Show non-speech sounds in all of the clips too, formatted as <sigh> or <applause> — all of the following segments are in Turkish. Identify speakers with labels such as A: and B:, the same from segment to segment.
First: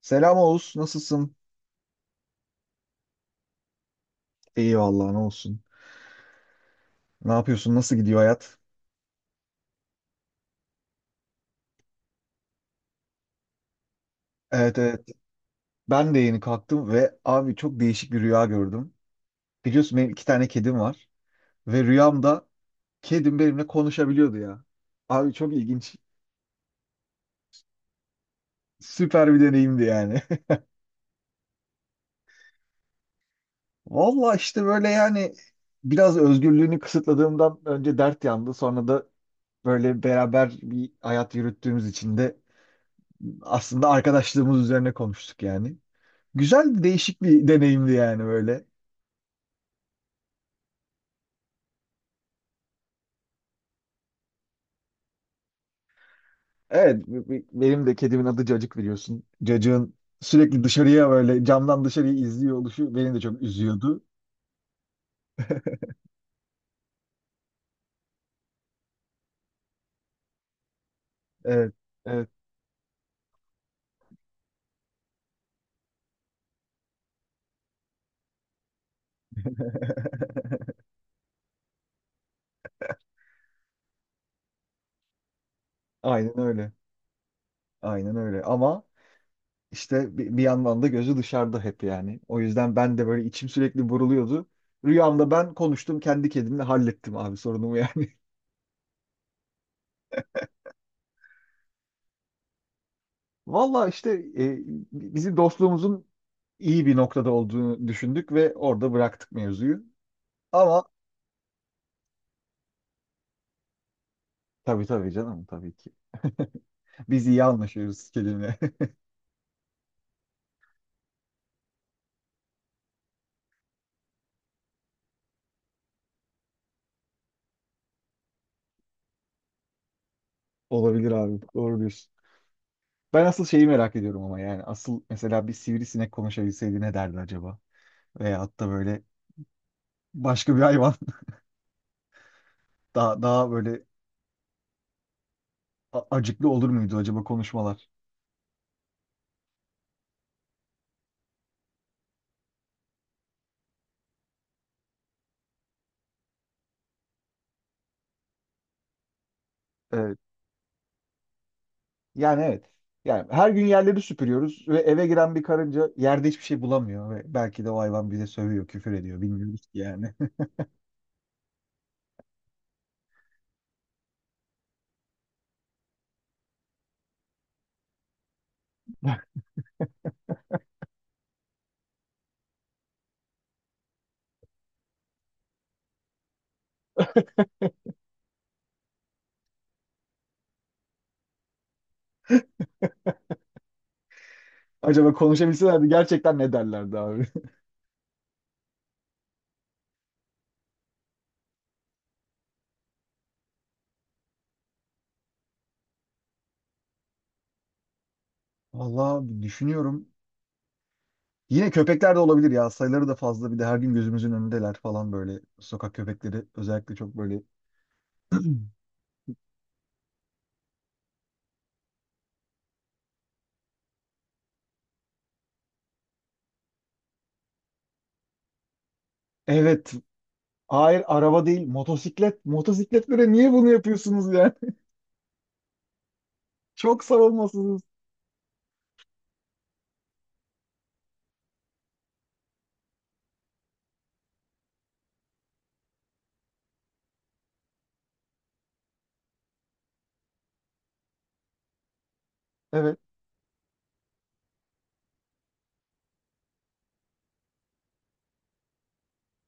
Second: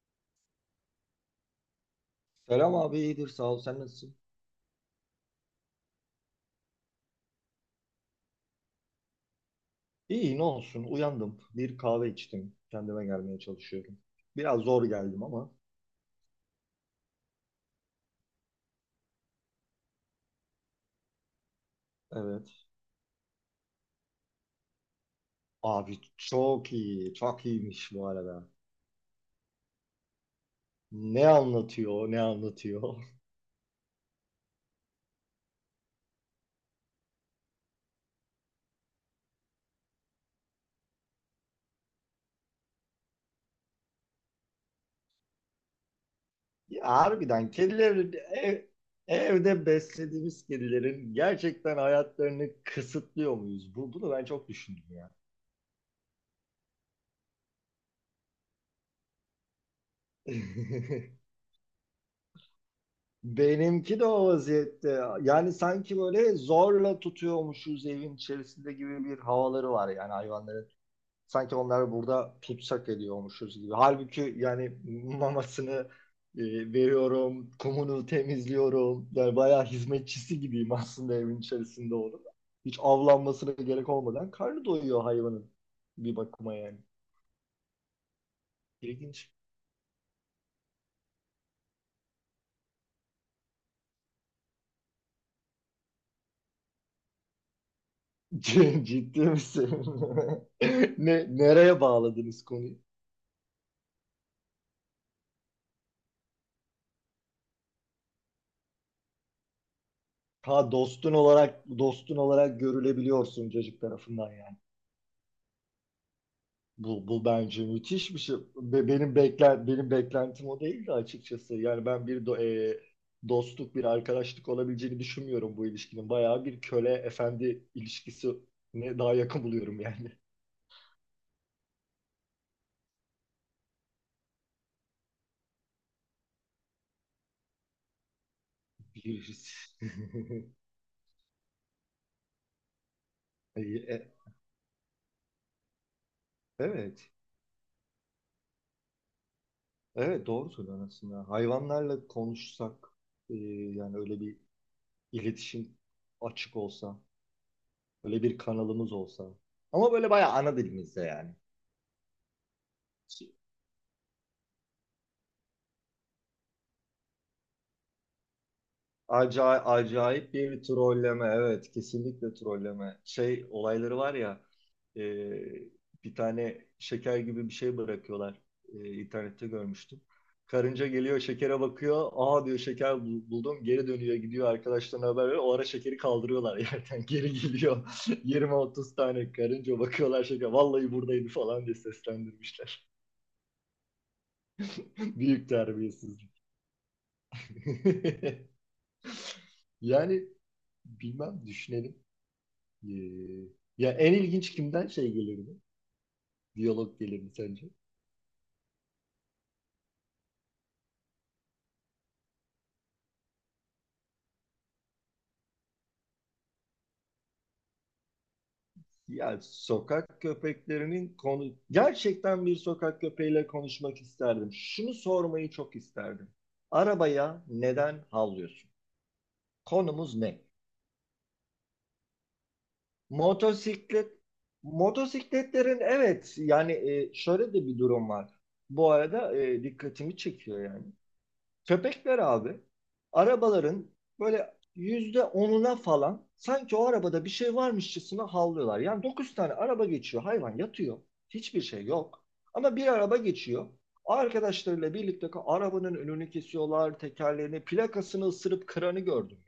A: Selam Oğuz, nasılsın?
B: Selam abi iyidir sağ ol sen nasılsın?
A: İyi vallahi ne olsun. Ne yapıyorsun? Nasıl gidiyor hayat?
B: İyi ne olsun uyandım bir kahve içtim kendime gelmeye çalışıyorum. Biraz
A: Evet,
B: zor
A: evet.
B: geldim ama
A: Ben de yeni kalktım ve abi çok değişik bir rüya gördüm. Biliyorsun benim iki tane kedim var ve rüyamda
B: evet.
A: kedim benimle konuşabiliyordu ya. Abi çok ilginç.
B: Abi çok iyi çok iyiymiş bu arada.
A: Süper bir deneyimdi yani.
B: Ne anlatıyor ne anlatıyor. <laughs>
A: <laughs> Valla işte böyle yani biraz özgürlüğünü kısıtladığımdan önce dert yandı. Sonra da böyle beraber bir hayat yürüttüğümüz için de aslında arkadaşlığımız üzerine konuştuk yani. Güzel
B: Ya,
A: değişik bir
B: harbiden
A: deneyimdi yani böyle.
B: evde beslediğimiz kedilerin gerçekten hayatlarını kısıtlıyor muyuz? Bunu ben çok düşündüm ya.
A: Evet, benim de kedimin adı Cacık biliyorsun. Cacığın sürekli dışarıya
B: <laughs>
A: böyle camdan dışarıyı izliyor oluşu beni de çok
B: Benimki
A: üzüyordu.
B: de o vaziyette. Yani sanki böyle zorla tutuyormuşuz evin içerisinde gibi bir havaları var yani hayvanların. Sanki
A: Evet,
B: onları
A: evet,
B: burada tutsak ediyormuşuz gibi. Halbuki yani mamasını veriyorum, kumunu temizliyorum. Yani bayağı hizmetçisi gibiyim aslında evin içerisinde onun. Hiç avlanmasına gerek olmadan karnı doyuyor hayvanın bir
A: aynen
B: bakıma
A: öyle.
B: yani.
A: Aynen öyle. Ama
B: İlginç.
A: işte bir, yandan da gözü dışarıda hep yani. O yüzden ben de böyle içim sürekli buruluyordu. Rüyamda ben konuştum kendi kedimle hallettim abi sorunumu yani.
B: <laughs> Ciddi misin? <laughs> Nereye bağladınız konuyu?
A: <laughs> Valla işte e, bizi dostluğumuzun iyi bir noktada olduğunu düşündük ve orada bıraktık mevzuyu.
B: Ha
A: Ama
B: dostun olarak dostun olarak görülebiliyorsun çocuk tarafından yani.
A: tabii canım tabii ki.
B: Bu
A: Biz iyi
B: bence
A: anlaşıyoruz
B: müthiş bir şey.
A: kedimle.
B: Benim beklentim o değildi açıkçası. Yani ben bir do- e, Dostluk bir arkadaşlık olabileceğini düşünmüyorum bu ilişkinin. Bayağı bir köle efendi ilişkisine daha yakın buluyorum yani.
A: Olabilir abi. Doğru diyorsun. Ben asıl şeyi merak ediyorum ama yani asıl mesela bir sivrisinek konuşabilseydi ne derdi acaba? Veyahut da böyle
B: Biliriz. <laughs>
A: başka bir hayvan <laughs> daha
B: E,
A: böyle
B: e,
A: acıklı olur muydu
B: evet.
A: acaba konuşmalar?
B: Evet doğru söylüyorsun aslında. Hayvanlarla konuşsak e, yani öyle bir iletişim açık olsa böyle bir kanalımız olsa. Ama böyle
A: Evet.
B: bayağı ana dilimizde yani.
A: Yani evet. Yani her gün yerleri süpürüyoruz ve eve giren bir karınca yerde hiçbir şey bulamıyor ve belki de o hayvan bize sövüyor, küfür ediyor.
B: Acayip,
A: Bilmiyoruz ki yani.
B: acayip bir trolleme. Evet, kesinlikle trolleme. Şey olayları var ya, e, bir tane şeker gibi bir şey bırakıyorlar. E,
A: <laughs>
B: internette görmüştüm. Karınca geliyor şekere bakıyor. Aa diyor şeker buldum. Geri dönüyor gidiyor arkadaşlarına haber veriyor. O ara şekeri kaldırıyorlar yerden. <laughs> Geri geliyor. <laughs> Yirmi otuz tane karınca bakıyorlar şeker. Vallahi buradaydı falan diye seslendirmişler.
A: Acaba
B: <laughs> Büyük
A: konuşabilselerdi
B: terbiyesiz.
A: gerçekten ne derlerdi abi?
B: <laughs> Yani bilmem düşünelim. Ee, ya en ilginç kimden şey gelirdi? Diyalog gelirdi sence?
A: <laughs> Vallahi düşünüyorum. Yine köpekler de olabilir ya. Sayıları da fazla. Bir de her gün gözümüzün önündeler falan böyle. Sokak köpekleri özellikle çok böyle. <clears throat>
B: Ya sokak köpeklerinin konu gerçekten bir sokak köpeğiyle konuşmak isterdim. Şunu sormayı çok isterdim. Arabaya neden havlıyorsun?
A: Evet.
B: Konumuz ne?
A: Hayır, araba değil. Motosiklet. Motosikletlere niye bunu
B: Motosiklet
A: yapıyorsunuz yani?
B: motosikletlerin evet yani
A: <laughs> Çok
B: şöyle de bir
A: savunmasızız.
B: durum var. Bu arada dikkatimi çekiyor yani. Köpekler abi arabaların böyle yüzde onuna falan sanki o arabada bir şey varmışçasına havlıyorlar. Yani dokuz tane araba geçiyor hayvan yatıyor. Hiçbir şey yok. Ama bir
A: Evet.
B: araba geçiyor. Arkadaşlarıyla birlikte arabanın önünü kesiyorlar, tekerlerini, plakasını ısırıp kıranı gördüm.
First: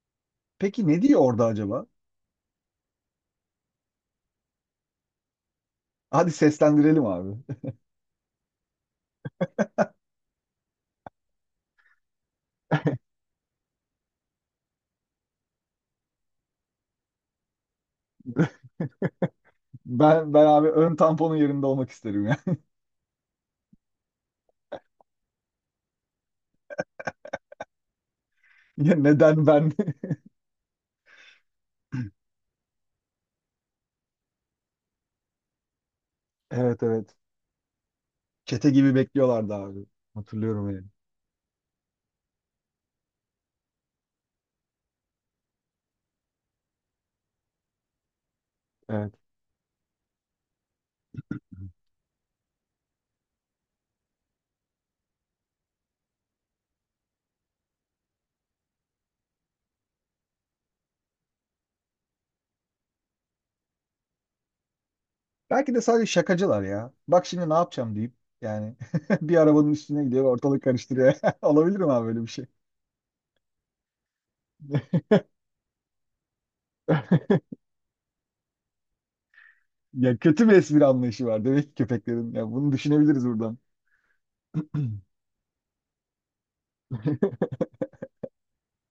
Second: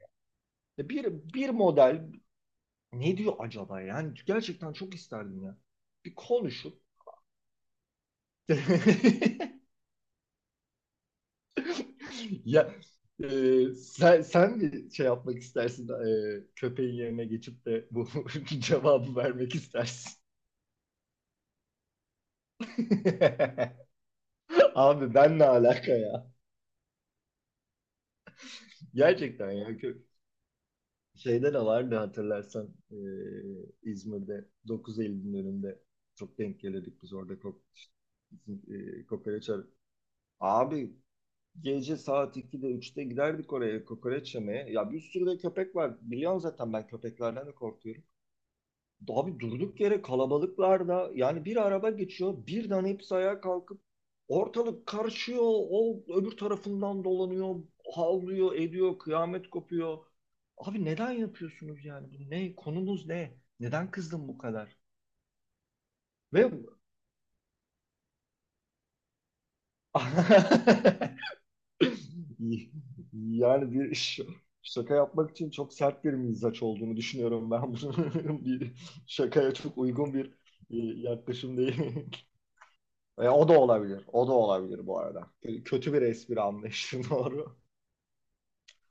A: Peki
B: Ya.
A: ne
B: Bir,
A: diyor orada
B: bir
A: acaba?
B: model ne diyor acaba? Yani gerçekten çok isterdim ya. Bir
A: Hadi
B: konuşup…
A: seslendirelim abi. <laughs>
B: <laughs> <laughs> Ya, e, sen mi şey yapmak istersin, köpeğin yerine geçip de bu <laughs> cevabı vermek istersin?
A: Ben abi ön tamponun yerinde olmak isterim ya.
B: <laughs> Abi ben ne alaka ya?
A: <laughs> Ya neden
B: Gerçekten ya
A: ben?
B: kö-
A: <laughs>
B: şeyde de vardı hatırlarsan, İzmir'de 9 Eylül'ün önünde çok denk
A: Evet,
B: gelirdik biz
A: evet.
B: orada bizim,
A: Çete gibi
B: kokoreç
A: bekliyorlardı abi. Hatırlıyorum yani.
B: abi gece saat 2'de üçte giderdik oraya kokoreç yemeye. Ya bir sürü de köpek var. Biliyorsun zaten ben köpeklerden de korkuyorum.
A: Evet.
B: Abi durduk yere kalabalıklarda yani bir araba geçiyor birden hepsi ayağa kalkıp ortalık karışıyor o öbür tarafından dolanıyor havlıyor ediyor kıyamet kopuyor. Abi neden yapıyorsunuz yani bu ne konumuz ne neden kızdın bu kadar
A: Belki de sadece
B: ve
A: şakacılar ya. Bak şimdi ne yapacağım deyip yani <laughs> bir arabanın üstüne gidiyor ve ortalık
B: <laughs>
A: karıştırıyor. <laughs> Olabilir mi abi böyle bir şey?
B: yani şaka yapmak için çok sert bir mizaç olduğunu
A: <laughs>
B: düşünüyorum ben bunun <laughs> bir şakaya çok uygun
A: Ya
B: bir
A: kötü bir espri anlayışı var
B: yaklaşım
A: demek ki
B: değil.
A: köpeklerin. Ya bunu düşünebiliriz
B: E, o
A: buradan.
B: da olabilir. O da olabilir bu arada. Kötü bir espri anlayışı, <laughs> doğru.
A: <clears throat>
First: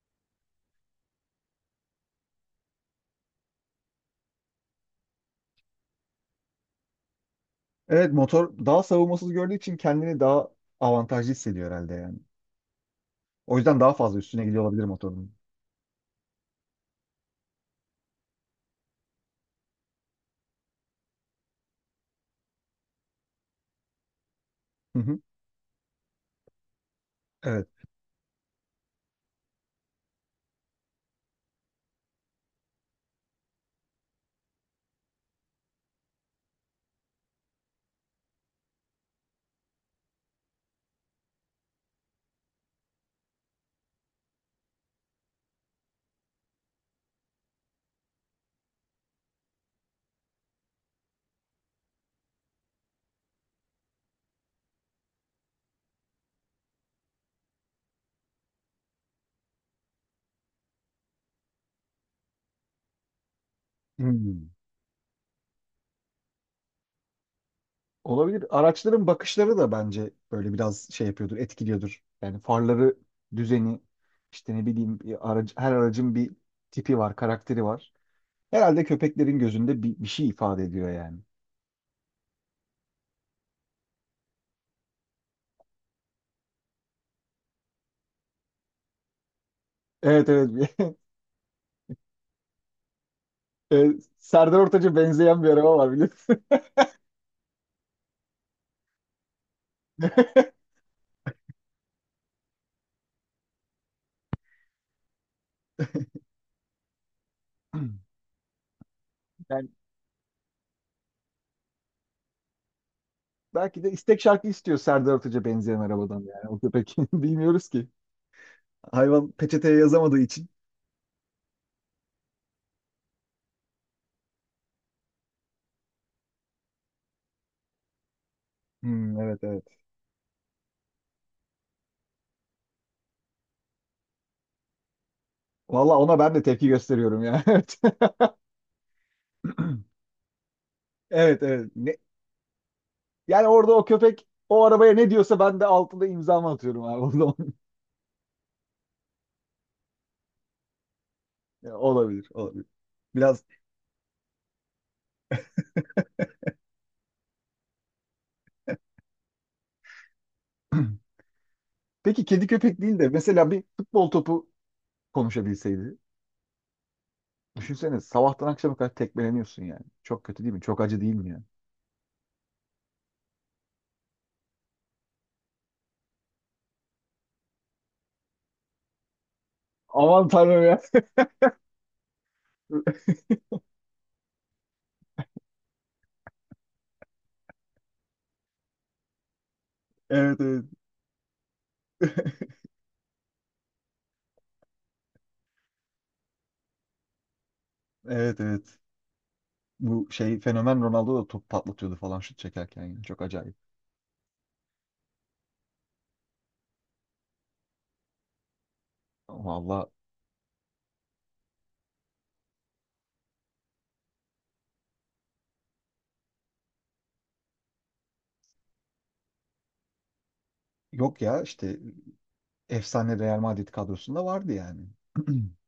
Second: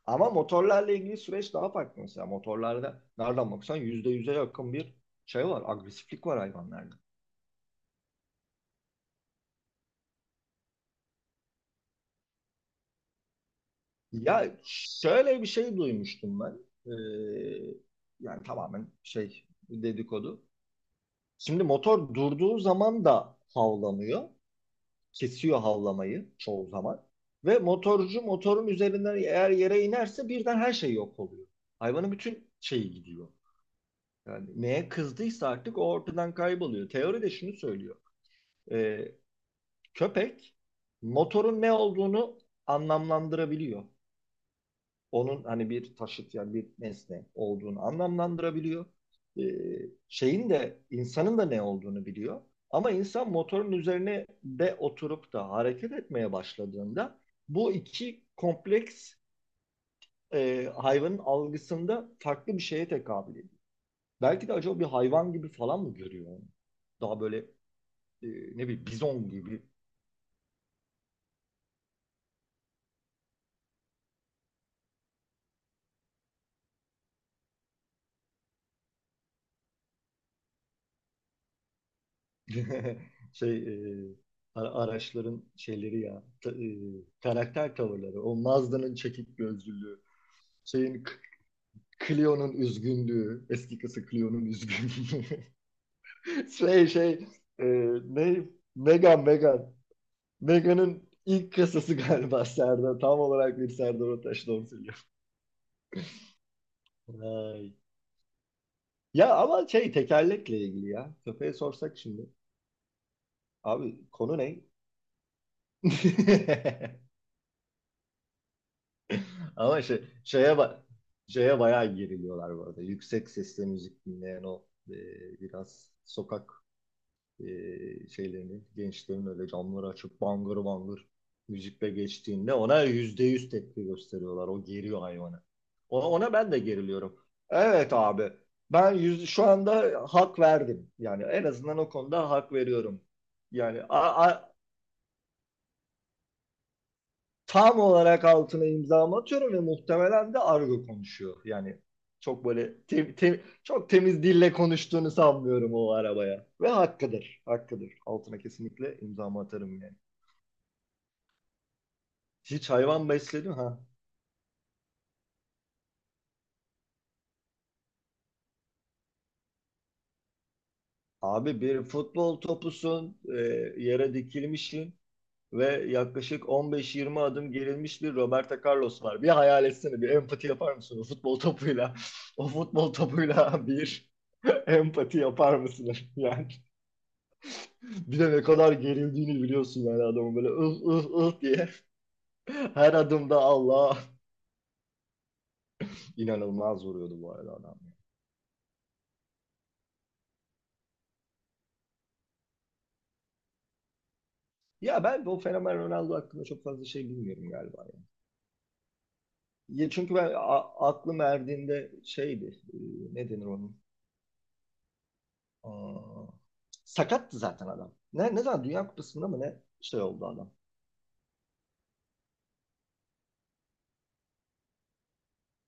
B: Ama motorlarla ilgili süreç daha farklı mesela. Motorlarda nereden baksan %100'e yakın bir şey var. Agresiflik var hayvanlarda.
A: Evet, motor daha savunmasız gördüğü için kendini daha avantajlı hissediyor herhalde yani. O yüzden daha fazla üstüne
B: Ya
A: gidiyor olabilir motorun.
B: şöyle bir şey duymuştum ben. Ee, yani tamamen şey dedikodu. Şimdi motor durduğu zaman da havlamıyor.
A: Hı hı.
B: Kesiyor havlamayı çoğu zaman. Ve
A: Evet.
B: motorcu motorun üzerinden eğer yere inerse birden her şey yok oluyor. Hayvanın bütün şeyi gidiyor. Yani neye kızdıysa artık o ortadan kayboluyor. Teori de şunu söylüyor. Ee, köpek motorun ne olduğunu anlamlandırabiliyor. Onun hani bir taşıt yani bir nesne olduğunu anlamlandırabiliyor. Ee, şeyin de insanın da ne olduğunu biliyor. Ama insan motorun üzerine de oturup da hareket etmeye başladığında bu iki kompleks, hayvanın algısında farklı bir şeye tekabül ediyor. Belki
A: Hmm.
B: de acaba bir hayvan gibi falan mı görüyor onu? Daha böyle e,
A: Olabilir.
B: ne bileyim
A: Araçların
B: bizon
A: bakışları
B: gibi.
A: da bence böyle biraz şey yapıyordur, etkiliyordur. Yani farları, düzeni, işte ne bileyim bir aracı, her aracın bir tipi var, karakteri var. Herhalde köpeklerin gözünde bir şey ifade ediyor yani.
B: <laughs> Şey, e, araçların şeyleri ya karakter tavırları. O Mazda'nın çekik gözlülüğü,
A: Evet, evet.
B: şeyin
A: <laughs>
B: K- Clio'nun üzgünlüğü, eski
A: Evet,
B: kızı Clio'nun
A: Serdar Ortaç'a
B: üzgünlüğü.
A: benzeyen bir araba var biliyorsun.
B: <laughs> Şey şey e, ne Megan Megan.
A: <laughs>
B: Megan'ın ilk kasası galiba Serdar. Tam olarak bir Serdar Ortaç doğru söylüyor. Vay. Ya ama
A: Yani
B: şey tekerlekle ilgili ya. Köpeğe sorsak şimdi.
A: belki de
B: Abi
A: istek
B: konu
A: şarkı
B: ne?
A: istiyor Serdar Ortaç'a benzeyen arabadan yani o köpek.
B: <laughs>
A: <laughs> Bilmiyoruz ki. Hayvan peçeteye
B: Ama
A: yazamadığı için.
B: şeye bak, şeye bayağı geriliyorlar bu arada. Yüksek sesle müzik dinleyen o, biraz sokak, şeylerini
A: Hmm,
B: gençlerin
A: evet
B: öyle
A: evet.
B: camları açıp bangır bangır müzikle geçtiğinde ona yüzde yüz tepki gösteriyorlar. O geriyor hayvanı.
A: Valla ona
B: Ona
A: ben de
B: ben de
A: tepki
B: geriliyorum.
A: gösteriyorum ya.
B: Evet
A: <laughs>
B: abi. Şu
A: Evet <clears throat>
B: anda hak verdim. Yani
A: evet.
B: en
A: Evet.
B: azından o
A: Ne-
B: konuda hak veriyorum.
A: Yani orada
B: Yani
A: o köpek o arabaya ne diyorsa ben de altında imzamı atıyorum abi o zaman. <laughs>
B: tam olarak altına imzamı atıyorum ve muhtemelen de argo konuşuyor.
A: Ya,
B: Yani
A: olabilir,
B: çok
A: olabilir.
B: böyle
A: Biraz
B: çok temiz dille konuştuğunu sanmıyorum o arabaya. Ve hakkıdır, hakkıdır. Altına kesinlikle imzamı atarım yani.
A: <clears throat> peki kedi
B: Hiç
A: köpek değil de
B: hayvan
A: mesela
B: besledin
A: bir
B: ha?
A: futbol topu konuşabilseydi. Düşünsene sabahtan akşama kadar tekmeleniyorsun yani. Çok kötü değil mi? Çok acı değil mi yani?
B: Abi bir futbol topusun, yere dikilmişsin ve yaklaşık 15-20 adım gerilmiş bir Roberto Carlos var. Bir hayal etsene, bir
A: Aman
B: empati
A: tanrım
B: yapar
A: ya.
B: mısın o futbol topuyla? <laughs> O futbol
A: <laughs>
B: topuyla bir <laughs> empati yapar mısın? <laughs> Yani bir de ne kadar gerildiğini biliyorsun yani adamın
A: Evet,
B: böyle
A: evet.
B: ıh ıh ıh diye, <laughs> her adımda Allah inanılmaz vuruyordu bu arada adam.
A: Evet, evet. Bu şey fenomen Ronaldo da top patlatıyordu falan şut çekerken yani. Çok acayip.
B: Ya ben bu fenomen Ronaldo hakkında çok fazla şey bilmiyorum galiba.
A: Valla
B: Ya çünkü ben aklım erdiğinde şeydi, e, ne denir onun? Aa, sakattı zaten adam. Ne zaman Dünya Kupası'nda mı ne şey oldu adam.
A: yok ya işte efsane Real Madrid kadrosunda vardı yani. <clears throat>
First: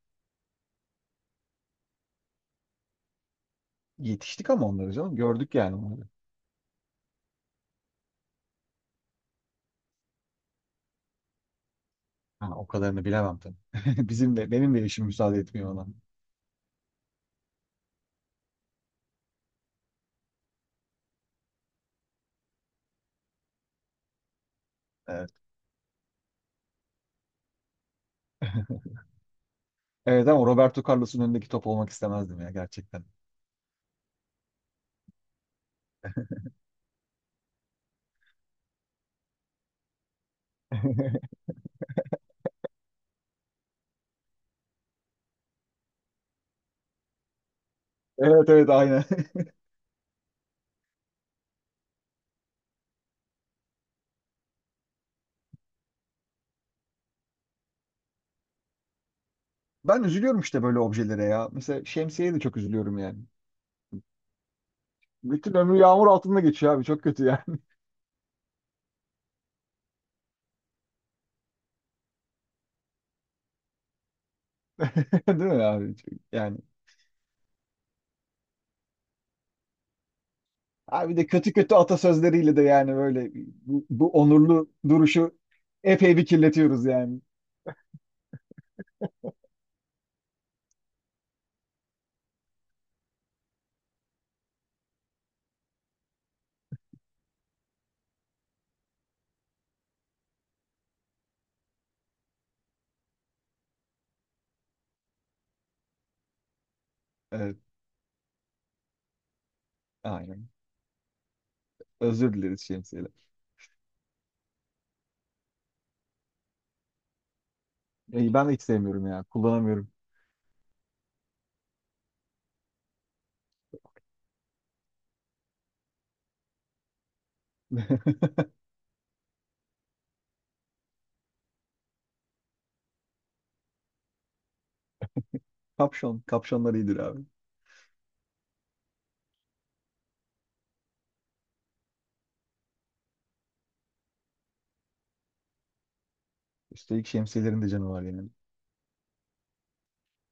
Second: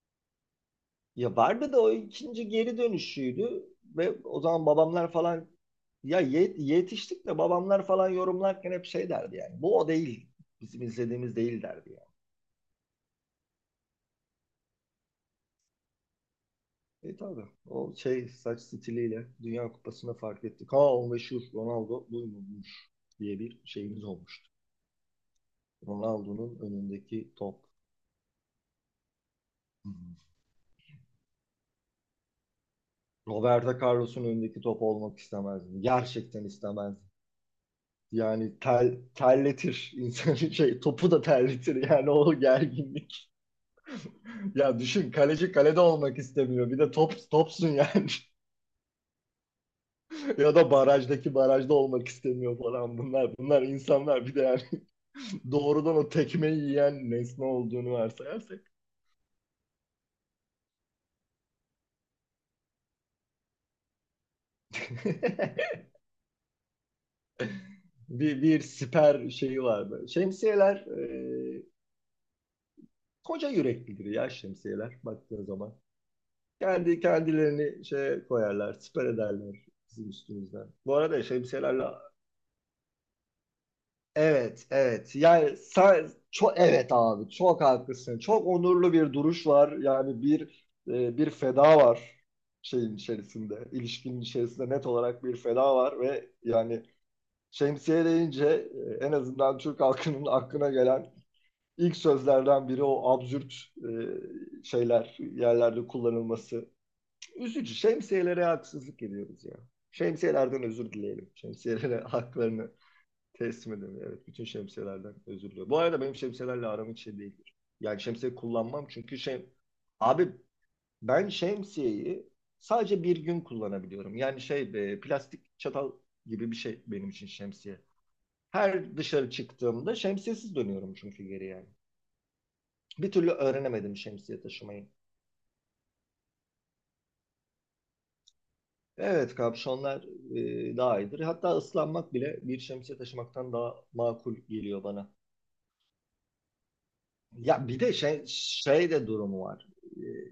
B: Ya vardı da o ikinci geri dönüşüydü ve o
A: Yetiştik ama
B: zaman
A: onları
B: babamlar
A: canım.
B: falan
A: Gördük yani onları.
B: yetiştik de babamlar falan yorumlarken hep şey derdi yani. Bu o değil. Bizim izlediğimiz değil derdi yani.
A: Ha, o kadarını bilemem tabii. <laughs> Bizim de benim de işim müsaade etmiyor ona.
B: E tabii. O şey saç stiliyle Dünya Kupası'nda fark ettik. Ha o meşhur Ronaldo buymuş diye bir şeyimiz olmuştu.
A: Evet.
B: Ronaldo'nun önündeki top.
A: <laughs>
B: Hı.
A: Evet ama Roberto Carlos'un önündeki top olmak istemezdim ya gerçekten.
B: Roberto Carlos'un önündeki top olmak istemezdim. Gerçekten istemezdim. Yani terletir insanı, <laughs> şey topu da
A: <laughs>
B: terletir yani o gerginlik. Ya düşün kaleci kalede olmak istemiyor. Bir de top topsun yani.
A: Evet
B: <laughs>
A: evet aynen. <laughs>
B: Ya da barajda olmak istemiyor falan bunlar. Bunlar insanlar bir de yani <laughs> doğrudan o tekmeyi yiyen nesne olduğunu varsayarsak.
A: Ben üzülüyorum işte böyle objelere ya. Mesela şemsiyeye de çok üzülüyorum yani. Bütün
B: <laughs>
A: ömrü yağmur altında geçiyor abi. Çok kötü yani.
B: Bir siper şeyi vardı. Şemsiyeler, koca yüreklidir ya şemsiyeler
A: <laughs> Değil
B: baktığın
A: mi
B: zaman.
A: abi? Çok- Yani.
B: Kendi kendilerini şey koyarlar, siper ederler bizim üstümüzden. Bu
A: Abi
B: arada
A: de kötü kötü
B: şemsiyelerle
A: atasözleriyle de yani böyle bu
B: evet
A: onurlu
B: evet
A: duruşu
B: yani
A: epey bir
B: çok
A: kirletiyoruz
B: evet
A: yani.
B: abi çok haklısın. Çok onurlu bir duruş var. Yani bir, bir feda var şeyin içerisinde, ilişkinin içerisinde net olarak bir feda var ve yani şemsiye deyince, en azından Türk halkının aklına gelen İlk sözlerden biri o absürt, şeyler yerlerde kullanılması.
A: Evet,
B: Üzücü. Şemsiyelere haksızlık ediyoruz ya.
A: aynen.
B: Şemsiyelerden özür dileyelim. Şemsiyelere <laughs>
A: Özür dileriz
B: haklarını
A: şemsiye.
B: teslim edelim. Evet, bütün şemsiyelerden özür diliyorum. Bu arada benim şemsiyelerle aram hiç şey değildir. Yani şemsiye
A: Ben de hiç
B: kullanmam
A: sevmiyorum
B: çünkü
A: ya.
B: şey...
A: Kullanamıyorum.
B: Abi ben şemsiyeyi sadece bir gün kullanabiliyorum. Yani şey, plastik çatal gibi bir şey benim için şemsiye.
A: <laughs>
B: Her dışarı çıktığımda şemsiyesiz dönüyorum çünkü geri yani. Bir türlü öğrenemedim şemsiye taşımayı.
A: Kapşon. Kapşonlar iyidir abi.
B: Evet kapşonlar, daha iyidir. Hatta ıslanmak bile bir şemsiye taşımaktan daha makul geliyor bana.
A: Üstelik şemsiyelerin de
B: Ya bir
A: canı
B: de
A: var yani.
B: şey de durumu var.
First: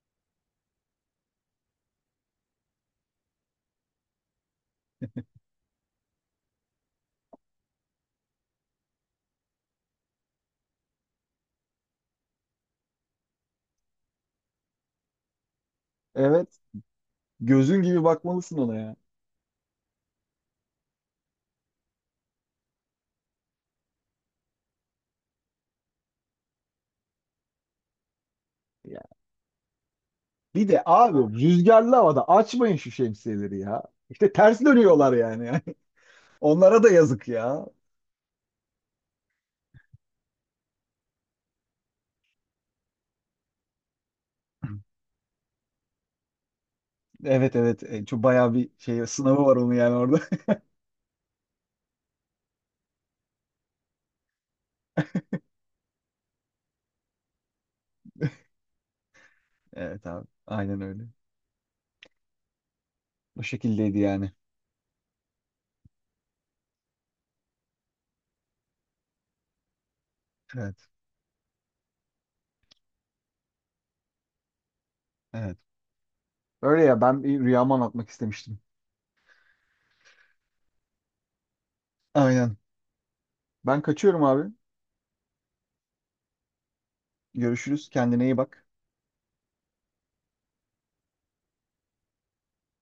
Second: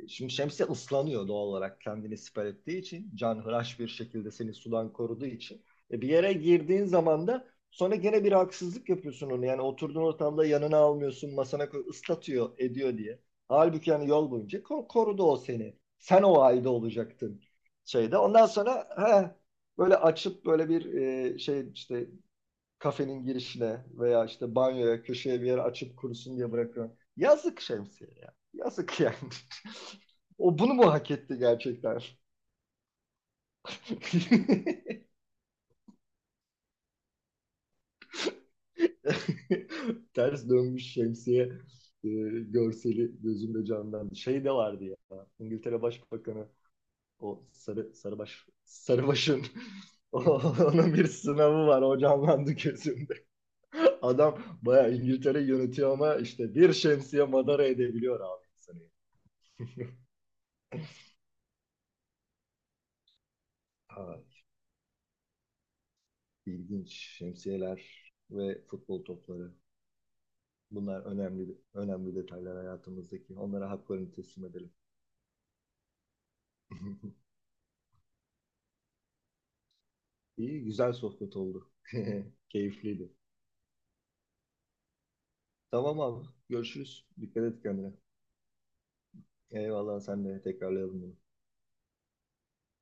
B: Şimdi şemsiye ıslanıyor doğal olarak kendini siper ettiği için. Canhıraş bir şekilde seni sudan koruduğu için. E bir yere girdiğin zaman da sonra gene bir haksızlık yapıyorsun onu. Yani oturduğun ortamda yanına almıyorsun, masana koy, ıslatıyor, ediyor diye. Halbuki yani yol boyunca korudu o seni. Sen o
A: Evet.
B: halde olacaktın
A: Gözün gibi
B: şeyde. Ondan
A: bakmalısın ona
B: sonra
A: ya.
B: he, böyle açıp böyle bir, şey işte kafenin girişine veya işte banyoya köşeye bir yere açıp kurusun diye bırakıyorum. Yazık şemsiye ya.
A: Ya.
B: Yazık yani. <laughs> O
A: Bir
B: bunu
A: de
B: mu hak
A: abi
B: etti
A: rüzgarlı
B: gerçekten?
A: havada açmayın şu şemsiyeleri ya. İşte ters
B: <laughs>
A: dönüyorlar yani. <laughs> Onlara da yazık ya.
B: Ters dönmüş şemsiye, e, görseli gözümde canlandı. Şey de vardı ya. İngiltere Başbakanı, o
A: Evet, evet. Çok bayağı bir şey
B: sarıbaşın,
A: sınavı var onun yani
B: <laughs>
A: orada. <laughs>
B: onun bir sınavı var o canlandı gözümde. Adam bayağı İngiltere yönetiyor ama işte bir şemsiye madara edebiliyor abi insanı.
A: Evet abi. Aynen öyle. Bu şekildeydi
B: Ha,
A: yani.
B: ilginç. Şemsiyeler ve futbol topları.
A: Evet.
B: Bunlar önemli önemli detaylar hayatımızdaki. Onlara haklarını teslim edelim.
A: Evet. Öyle ya ben
B: <laughs>
A: bir rüyamı anlatmak istemiştim.
B: İyi, güzel sohbet oldu. <laughs>
A: Aynen.
B: Keyifliydi.
A: Ben kaçıyorum abi.
B: Tamam abi. Görüşürüz. Dikkat et
A: Görüşürüz.
B: kendine.
A: Kendine iyi bak.
B: Eyvallah sen de tekrarlayalım bunu.